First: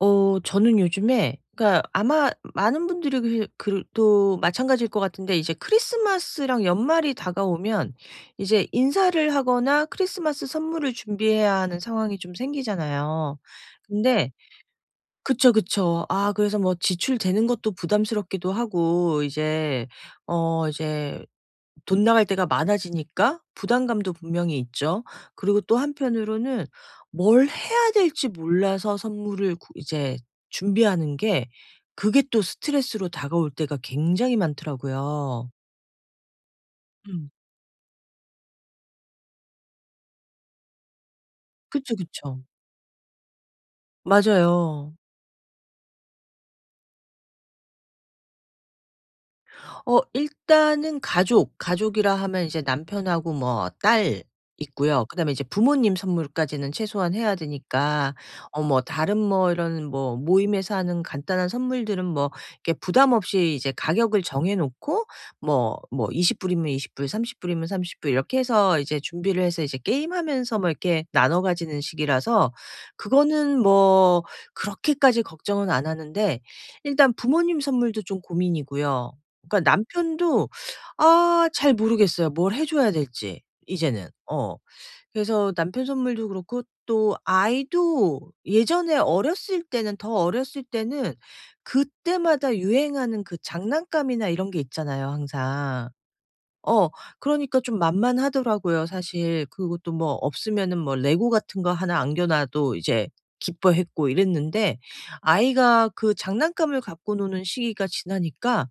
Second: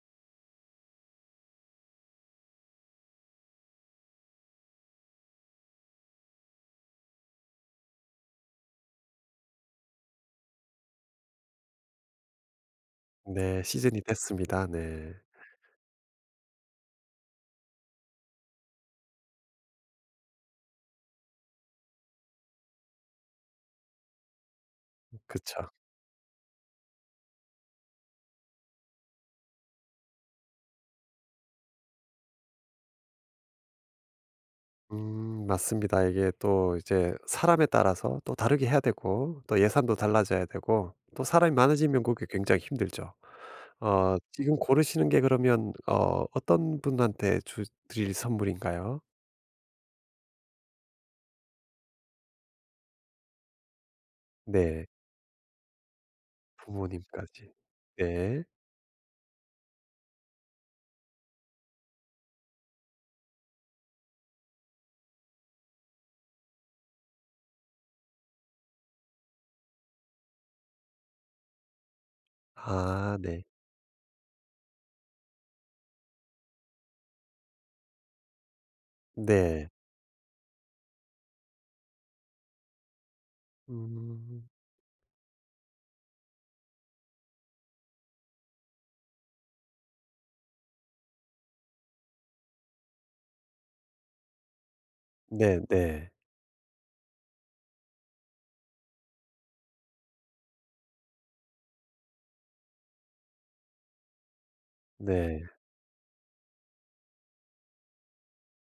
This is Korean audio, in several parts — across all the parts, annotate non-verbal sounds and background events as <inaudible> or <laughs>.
저는 요즘에 그러니까 아마 많은 분들이 그 또 마찬가지일 것 같은데, 이제 크리스마스랑 연말이 다가오면 이제 인사를 하거나 크리스마스 선물을 준비해야 하는 상황이 좀 생기잖아요. 네. 시즌이 근데, 됐습니다. 네. 그쵸, 그쵸. 그래서 뭐 지출되는 것도 부담스럽기도 하고 이제 이제 돈 나갈 때가 많아지니까 부담감도 분명히 있죠. 그리고 그쵸. 또 한편으로는 뭘 해야 될지 몰라서 선물을 구 이제 준비하는 게, 그게 또 스트레스로 다가올 때가 굉장히 많더라고요. 맞습니다. 이게 또 이제 음. 사람에 따라서 또 다르게 해야 되고 또 예산도 달라져야 되고 또 사람이 그쵸, 많아지면 그게 그쵸. 굉장히 힘들죠. 지금 맞아요. 고르시는 게 그러면 어떤 분한테 주 드릴 선물인가요? 일단은 가족이라 하면 이제 남편하고 뭐 딸 네. 있고요. 그다음에 이제 부모님 선물까지는 최소한 해야 부모님까지. 되니까, 네. 뭐 다른 뭐 이런 뭐 모임에서 하는 간단한 선물들은 뭐 이렇게 부담 없이 이제 가격을 정해 놓고 뭐 20 불이면 20불, 30 불이면 30불, 이렇게 해서 이제 준비를 해서 이제 게임하면서 뭐 이렇게 나눠 가지는 식이라서, 아 네. 그거는 뭐 그렇게까지 걱정은 안 하는데, 일단 부모님 선물도 좀 고민이고요. 네. 그러니까 남편도, 잘 모르겠어요 뭘 해 줘야 될지 이제는. 음. 어. 그래서 남편 선물도 그렇고, 또 아이도 예전에 어렸을 때는, 더 어렸을 때는 그때마다 유행하는 그 장난감이나 이런 게 있잖아요 네네. 항상. 네. 어 그러니까 좀 만만하더라고요 사실. 그것도 뭐 없으면은 뭐 레고 같은 거 하나 안겨 놔도 이제 기뻐했고 이랬는데, 네. 아이가 그 장난감을 갖고 노는 시기가 지나니까,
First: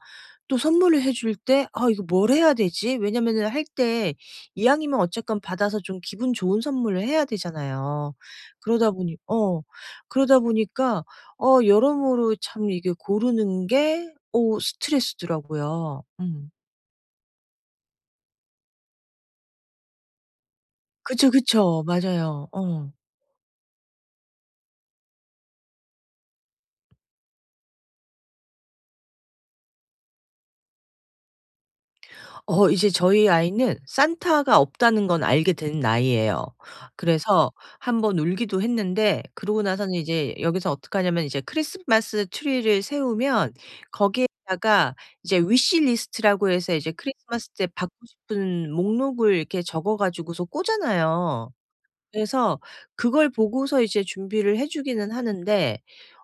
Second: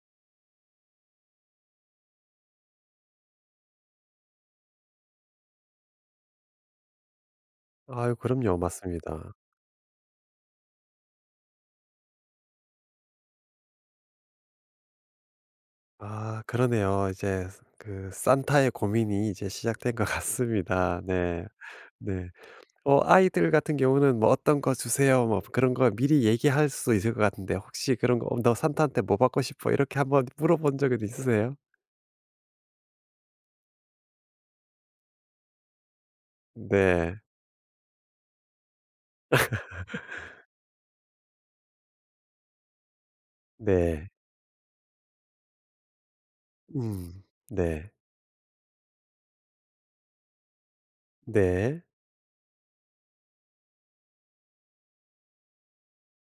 또 선물을 해줄 때 '아, 이거 뭘 해야 되지?' 왜냐면은 할 때 이왕이면 어쨌건 받아서 좀 기분 좋은 선물을 해야 되잖아요. 아유 그럼요. 그러다 보니 맞습니다. 어 그러다 보니까, 여러모로 참 이게 고르는 게, 오, 스트레스더라고요. 아 음. 그러네요. 이제 그 산타의 고민이 이제 시작된 것 <laughs> 같습니다. 그쵸, 네. 그쵸. 네. 맞아요. 어. 아이들 같은 경우는 뭐 "어떤 거 주세요." 뭐 그런 거 미리 얘기할 수도 있을 것 같은데 혹시 그런 거 "어 너 산타한테 뭐 받고 싶어?" 이렇게 한번 물어본 적은 있으세요? 이제 저희 아이는 산타가 없다는 건 알게 된 나이예요. 네. 그래서 한번 울기도 했는데, 그러고 나서는 이제 여기서 어떻게 하냐면, 이제 크리스마스 트리를 세우면 네. 거기에다가 이제 위시 리스트라고 해서 이제 음. 크리스마스 때 네. 받고 싶은 목록을 이렇게 적어 가지고서 꽂아요. 네. 그래서 그걸 보고서 이제 준비를 해 주기는 하는데,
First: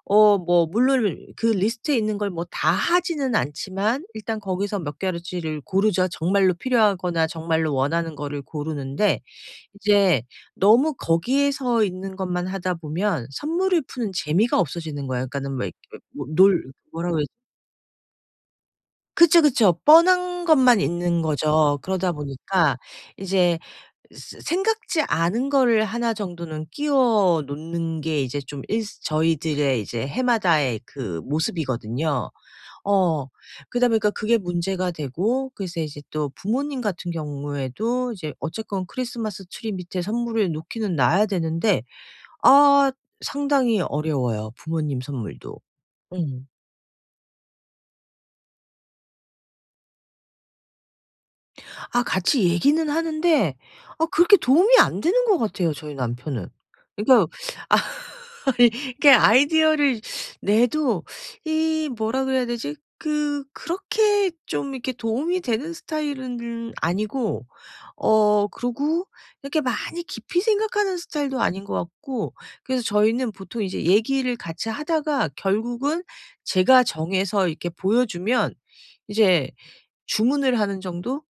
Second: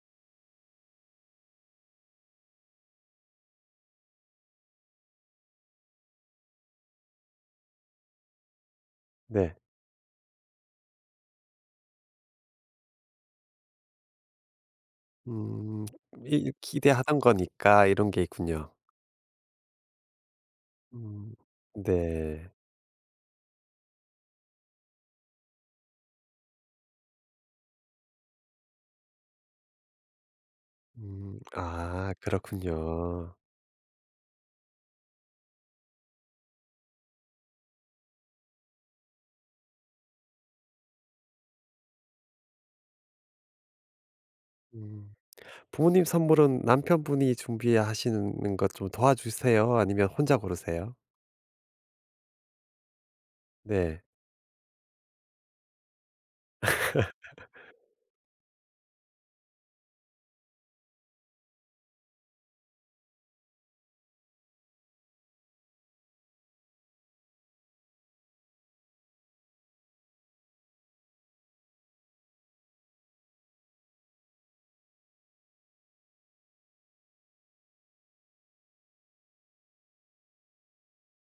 뭐 물론 그 리스트에 있는 걸 뭐 다 하지는 않지만 일단 거기서 몇 가지를 고르죠. 정말로 필요하거나 정말로 원하는 거를 고르는데, 네. 이제 너무 거기에서 있는 것만 하다 보면 선물을 푸는 재미가 없어지는 거예요. 그러니까는 막 음. 이렇게 뭐 이 놀 기대하던 뭐라고. 거니까 이런 게 있군요. 그쵸, 그쵸. 뻔한 것만 있는 음. 거죠. 그러다 네. 보니까 이제 스 생각지 않은 거를 하나 정도는 끼워 놓는 게 이제 좀 일 저희들의 이제 해마다의 그 음. 아 모습이거든요. 어. 그렇군요. 그러다 보니까 그게 문제가 되고, 그래서 이제 또 부모님 같은 경우에도 이제 어쨌건 크리스마스 트리 밑에 선물을 놓기는 놔야 되는데, 아 상당히 어려워요, 부모님 음. 선물도. 부모님 음. 선물은 남편분이 준비하시는 것 좀 도와주세요? 아니면 혼자 고르세요? 같이 얘기는 하는데, 네. 그렇게 도움이 안 되는 것 같아요 저희 남편은. 그러니까, 아 <laughs> 이게 아이디어를 내도 이 뭐라 그래야 되지? 그 그렇게 좀 이렇게 도움이 되는 스타일은 아니고, 그리고 이렇게 많이 깊이 생각하는 스타일도 아닌 것 같고. 그래서 저희는 보통 이제 얘기를 같이 하다가 결국은 제가 정해서 이렇게 보여주면 이제 주문을 하는 정도?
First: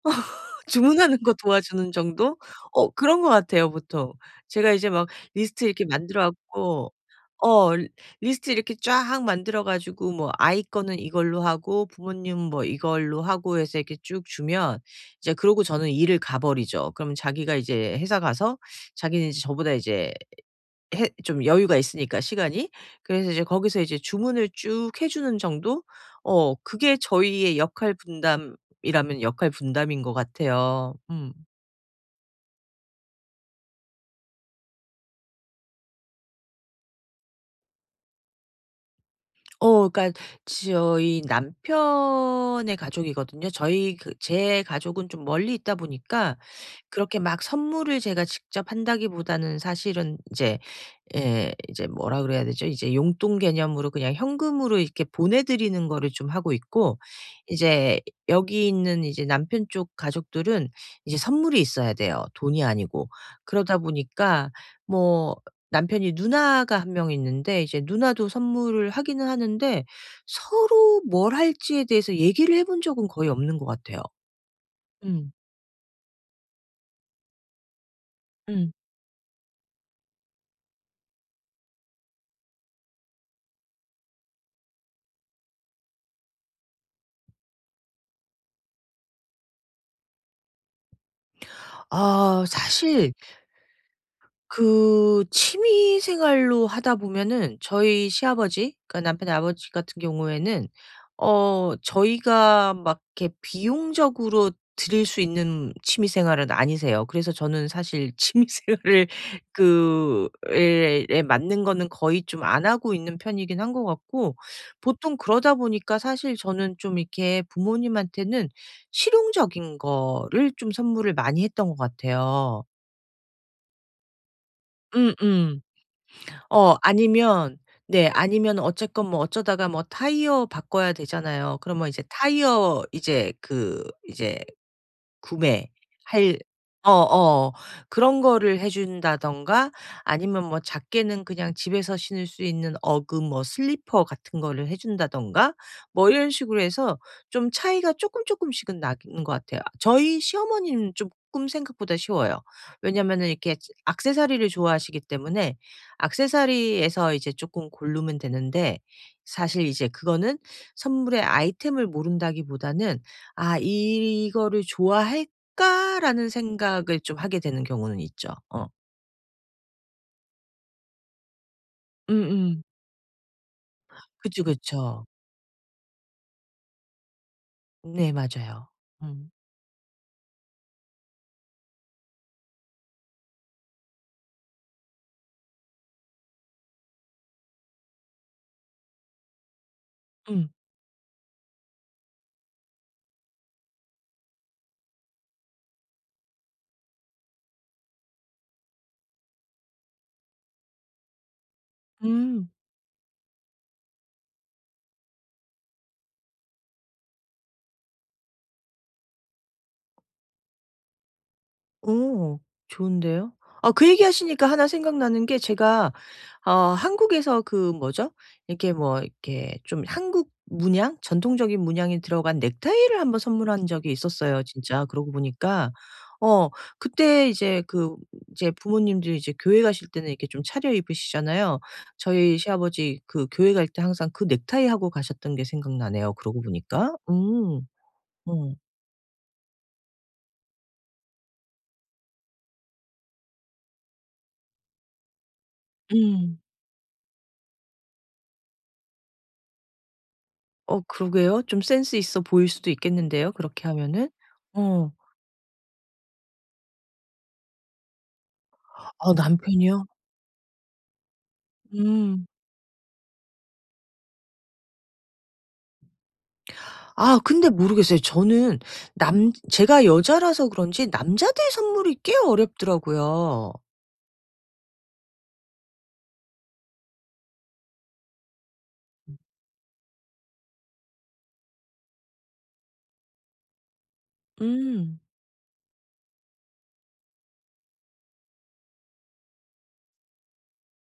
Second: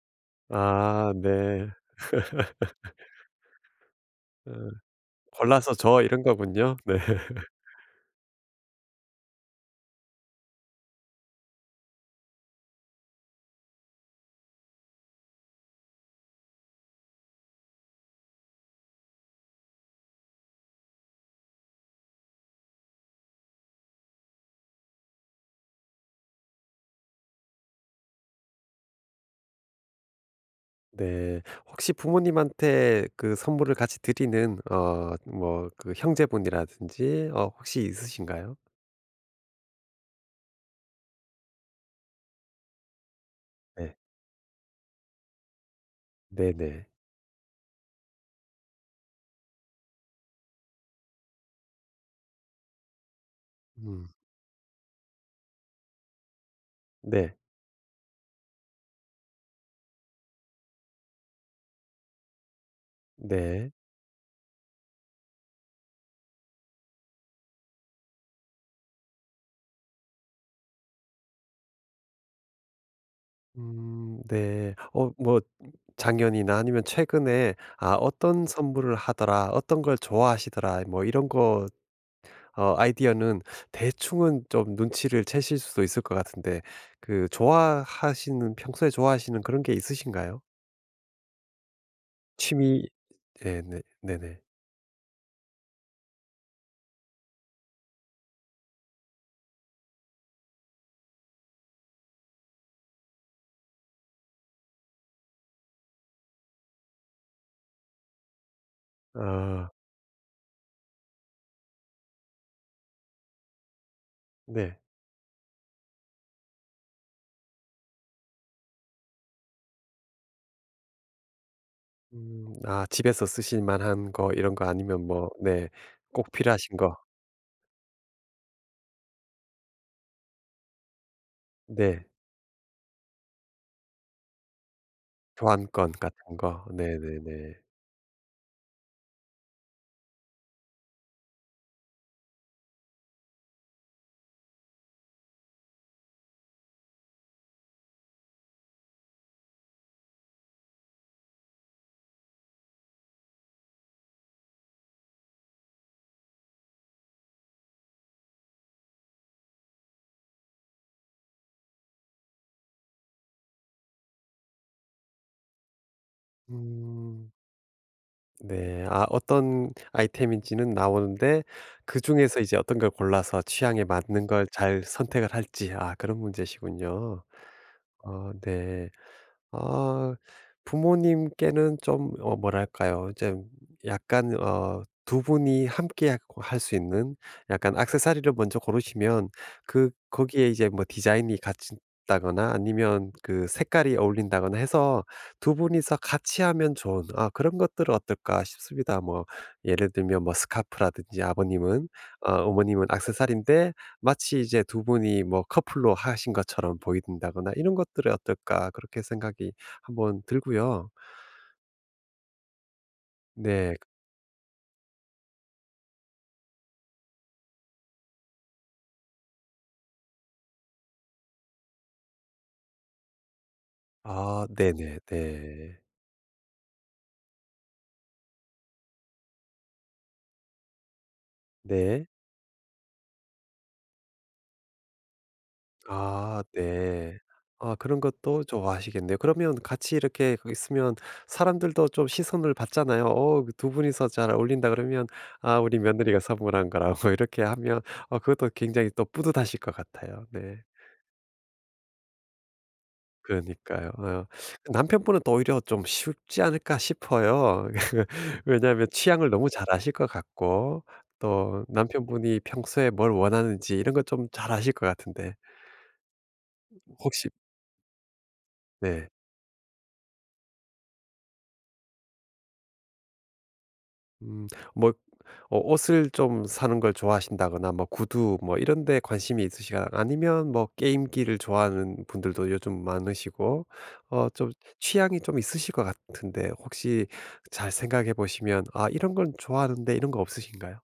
아 주문하는 거 네. 도와주는 정도? <laughs> 그런 것 같아요 보통. 어 제가 이제 막 리스트 골라서 이렇게 줘 이런 만들어 거군요. 갖고, 네. <laughs> 어 리스트 이렇게 쫙 만들어 가지고 뭐 아이 거는 이걸로 하고 부모님 뭐 이걸로 하고 해서 이렇게 쭉 주면, 이제 그러고 저는 일을 가버리죠. 그러면 자기가 이제 회사 가서, 자기는 이제 저보다 이제 해 좀 여유가 있으니까 시간이. 그래서 이제 거기서 이제 주문을 쭉 해 주는 정도? 그게 저희의 역할 분담이라면 역할 분담인 것 같아요. 음. 네. 혹시 부모님한테 그 선물을 같이 드리는 뭐 그 형제분이라든지 혹시 있으신가요? 그러니까 저희 남편의 가족이거든요. 네. 저희 그 제 가족은 좀 멀리 있다 보니까, 네네. 그렇게 막 선물을 제가 직접 한다기보다는 사실은 이제, 예, 이제 뭐라 그래야 되죠? 이제 용돈 개념으로 음. 그냥 현금으로 이렇게 보내 드리는 거를 좀 하고 있고, 네. 이제 여기 있는 이제 남편 쪽 가족들은 이제 선물이 있어야 돼요, 돈이 아니고. 네. 그러다 보니까 뭐, 남편이 누나가 한 명 있는데 이제 누나도 선물을 하기는 하는데, 서로 뭘 할지에 대해서 얘기를 해본 적은 거의 없는 것 같아요. 네. 어 음. 뭐 작년이나 아니면 최근에 '아 어떤 음. 선물을 하더라. 어떤 걸 좋아하시더라.' 뭐 이런 거 아이디어는 대충은 좀 눈치를 채실 수도 있을 것 같은데 그 좋아하시는 평소에 좋아하시는 그런 게 있으신가요? 취미 사실 예 네 네네. 그 취미 생활로 하다 보면은, 저희 시아버지, 그러니까 남편의 아버지 같은 경우에는 저희가 막 이렇게 비용적으로 드릴 수 있는 취미 생활은 아니세요. 그래서 저는 사실 <laughs> 취미 생활을 아 그 에 맞는 거는 거의 좀 안 하고 있는 편이긴 한 것 같고. 네. 보통 그러다 보니까, 사실 저는 좀 이렇게 부모님한테는 실용적인 거를 좀 선물을 많이 했던 것 같아요. 아 집에서 쓰실 만한 거 이런 거 아니면 뭐 음음. 네 꼭 필요하신 거. 아니면, 네, 아니면 어쨌건 뭐 어쩌다가 뭐 타이어 바꿔야 되잖아요. 그러면 이제 네. 타이어 이제 그 이제 구매할, 교환권 같은 거. 어어 네네네. 그런 거를 해준다던가, 아니면 뭐 작게는 그냥 집에서 신을 수 있는 어그 뭐 슬리퍼 같은 거를 해준다던가, 뭐 이런 식으로 해서 좀 차이가 조금 조금씩은 나는 것 같아요. 저희 시어머니는 조금 생각보다 쉬워요. 왜냐면은 이렇게 악세사리를 좋아하시기 때문에 액세서리에서 이제 조금 고르면 되는데, 사실 이제 그거는 선물의 아이템을 모른다기보다는 '아, 이거를 좋아할까?'라는 생각을 좀 음. 하게 되는 경우는 있죠. 어. 네. 아 어떤 아이템인지는 나오는데 그중에서 이제 음음. 어떤 걸 골라서 취향에 맞는 그쵸, 걸 잘 그쵸. 선택을 할지 아 그런 문제시군요. 네, 어 맞아요. 네. 음. 아 부모님께는 좀 뭐랄까요? 좀 약간 두 분이 함께 할 수 있는 약간 액세서리를 먼저 고르시면 그 거기에 음. 이제 뭐 디자인이 같다거나 아니면 그 색깔이 어울린다거나 해서 두 분이서 같이 하면 좋은 아 그런 것들은 어떨까 싶습니다. 뭐 예를 들면 뭐 스카프라든지 아버님은 음. 어머님은 액세서리인데 마치 이제 두 분이 뭐 커플로 하신 것처럼 보인다거나 이런 것들은 어떨까 그렇게 생각이 한번 들고요. 오, 좋은데요. 아, 네. 그 얘기하시니까 하나 생각나는 게, 제가 한국에서 그 뭐죠? 이렇게 뭐 이렇게 좀 한국 문양, 전통적인 문양이 들어간 넥타이를 한번 선물한 적이 있었어요 아 진짜 네네 그러고 보니까. 네. 어 그때 이제 그 이제 부모님들이 이제 교회 가실 때는 이렇게 좀 차려 입으시잖아요. 네. 저희 시아버지 그 교회 갈 때 항상 그 넥타이 하고 가셨던 게 생각나네요 그러고 아 보니까. 네. 음. 아 그런 것도 음. 좋아하시겠네요. 그러면 같이 이렇게 그 있으면 사람들도 좀 시선을 받잖아요. "어 그 두 분이서 잘 어울린다." 그러면 "아 우리 며느리가 음. 선물한 거라고." <laughs> 이렇게 하면 그것도 굉장히 또 뿌듯하실 것 같아요. 네. 그러게요. 좀 센스 있어 보일 수도 있겠는데요 그렇게 그러니까요. 하면은. 어. 남편분은 또 오히려 좀 쉽지 않을까 싶어요. <laughs> 왜냐하면 취향을 너무 잘 남편이요? 아실 것 같고 또 음. 남편분이 평소에 뭘 원하는지 이런 것 좀 잘 아실 것 같은데 혹시 근데 모르겠어요. 저는 네. 남 제가 여자라서 그런지 남자들 선물이 꽤 어렵더라고요. 음. 뭐 옷을 좀 사는 걸 좋아하신다거나 뭐 구두 뭐 이런 데 관심이 있으시거나 아니면 뭐 게임기를 좋아하는 분들도 요즘 많으시고 좀 음. 취향이 좀 있으실 것 같은데 혹시 잘 생각해 보시면 '아 이런 건 좋아하는데.' 이런 거 없으신가요?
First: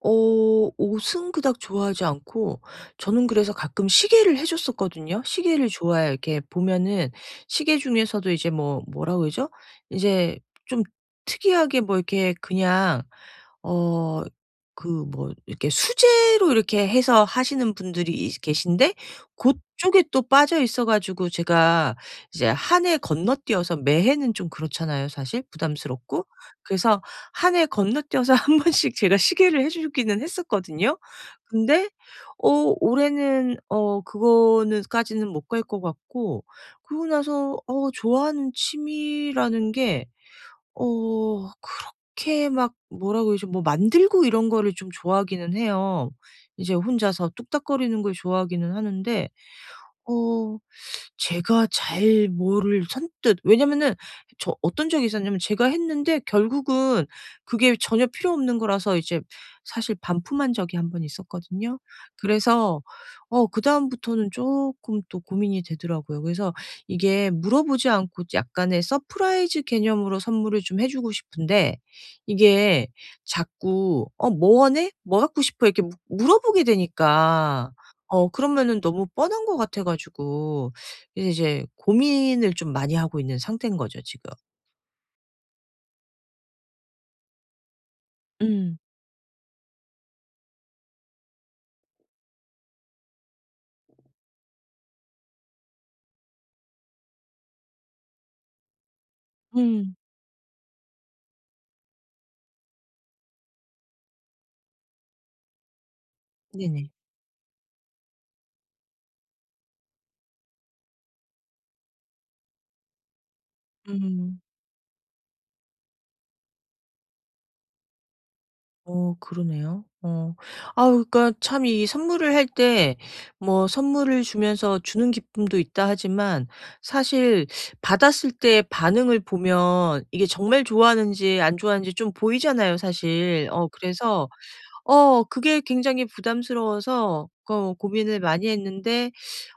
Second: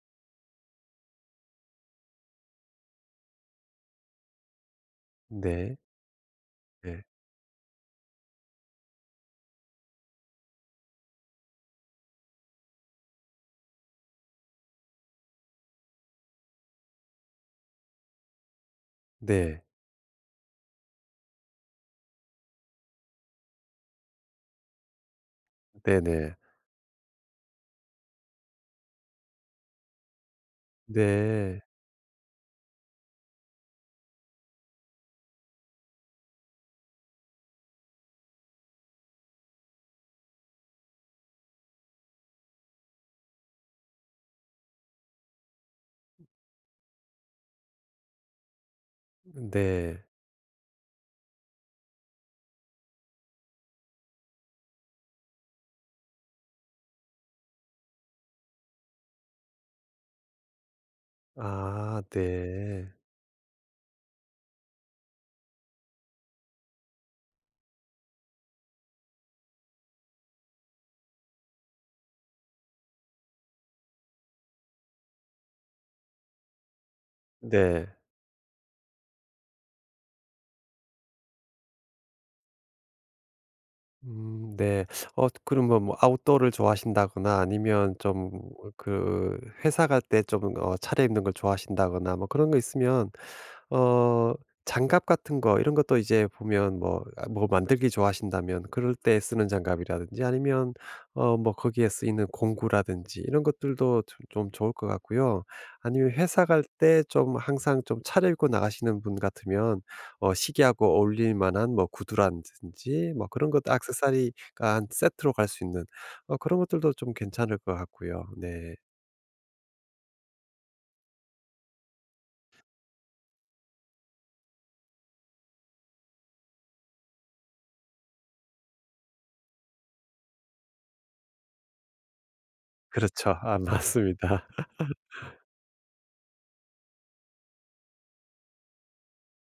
옷은 그닥 좋아하지 않고, 저는 그래서 가끔 시계를 해 줬었거든요. 시계를 네. 좋아해요 이렇게 네. 보면은. 시계 중에서도 이제, 뭐 뭐라 그러죠? 이제 좀 특이하게 뭐 이렇게 그냥 어 그 뭐 이렇게 수제로 이렇게 해서 하시는 분들이 이 계신데, 그 네. 쪽에 또 빠져 있어 가지고 제가 이제 한 해 건너뛰어서, 매해는 좀 그렇잖아요 사실, 네 부담스럽고. 네. 그래서 한 해 건너뛰어서 한 번씩 제가 시계를 해 주기는 했었거든요. 네. 근데 올해는 그거는 까지는 못 갈 것 같고, 그러고 나서 좋아하는 취미라는 게, 어 그렇게 막 뭐라 그러죠? 뭐 만들고 이런 거를 좀 좋아하기는 해요. 이제 혼자서 뚝딱거리는 걸 좋아하기는 하는데, 네. 어 제가 잘 뭐를 선뜻, 왜냐면은 저 어떤 적이 있었냐면, 제가 했는데 결국은 그게 전혀 필요 없는 거라서 이제 사실 반품한 적이 한 번 있었거든요. 아 그래서 네. 그다음부터는 쪼끔 또 고민이 되더라고요. 그래서 이게 물어보지 않고 약간의 서프라이즈 개념으로 선물을 좀 해 주고 싶은데, 이게 자꾸 "어, 뭐 원해? 뭐 갖고 싶어?" 이렇게 무 물어보게 되니까, 네. 그러면은 너무 뻔한 것 같아 가지고 이제 고민을 좀 많이 하고 있는 상태인 거죠 지금. 네. 그러면 뭐 아웃도어를 좋아하신다거나 아니면 좀 음. 그 회사 갈 때 좀 차려입는 걸 좋아하신다거나 뭐 그런 거 있으면 어 장갑 같은 거 이런 것도 이제 보면 뭐 아 뭐 만들기 좋아하신다면 그럴 때 쓰는 음. 장갑이라든지 아니면 뭐 거기에 쓰이는 공구라든지 이런 것들도 좀 좋을 것 같고요. 아니면 회사 갈 네네. 때 좀 항상 좀 차려입고 나가시는 분 같으면 시계하고 어울릴 만한 뭐 구두라든지 뭐 그런 것도 음. 액세서리가 한 세트로 갈 수 있는 그런 것들도 좀 괜찮을 것 같고요. 네. 그러네요. 어. 아, 그러니까 참 이 선물을 할 때, 뭐 선물을 주면서 주는 기쁨도 있다 하지만 사실, 받았을 때 반응을 보면 이게 정말 좋아하는지 안 좋아하는지 좀 보이잖아요 그렇죠. 사실. 아 그래서, 맞습니다. <laughs> 그게 굉장히 부담스러워서 고민을 많이 했는데,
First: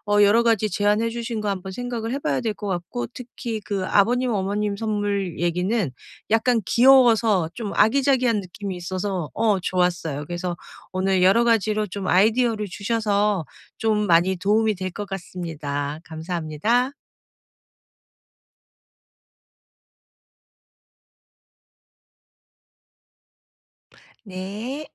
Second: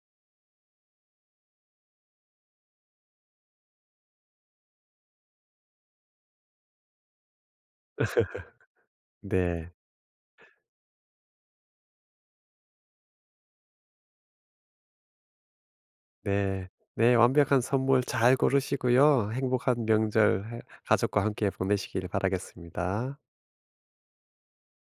여러 가지 제안해 주신 거 한번 생각을 해 봐야 될 것 같고, 특히 그 아버님 어머님 선물 얘기는 약간 귀여워서 좀 아기자기한 느낌이 있어서 네. 좋았어요. 그래서 오늘 여러 가지로 좀 아이디어를 주셔서 좀 많이 도움이 될 것 같습니다. 네. 감사합니다. 네. 완벽한 선물 잘 고르시고요. 행복한 명절 해 가족과 함께 보내시길 바라겠습니다. 네.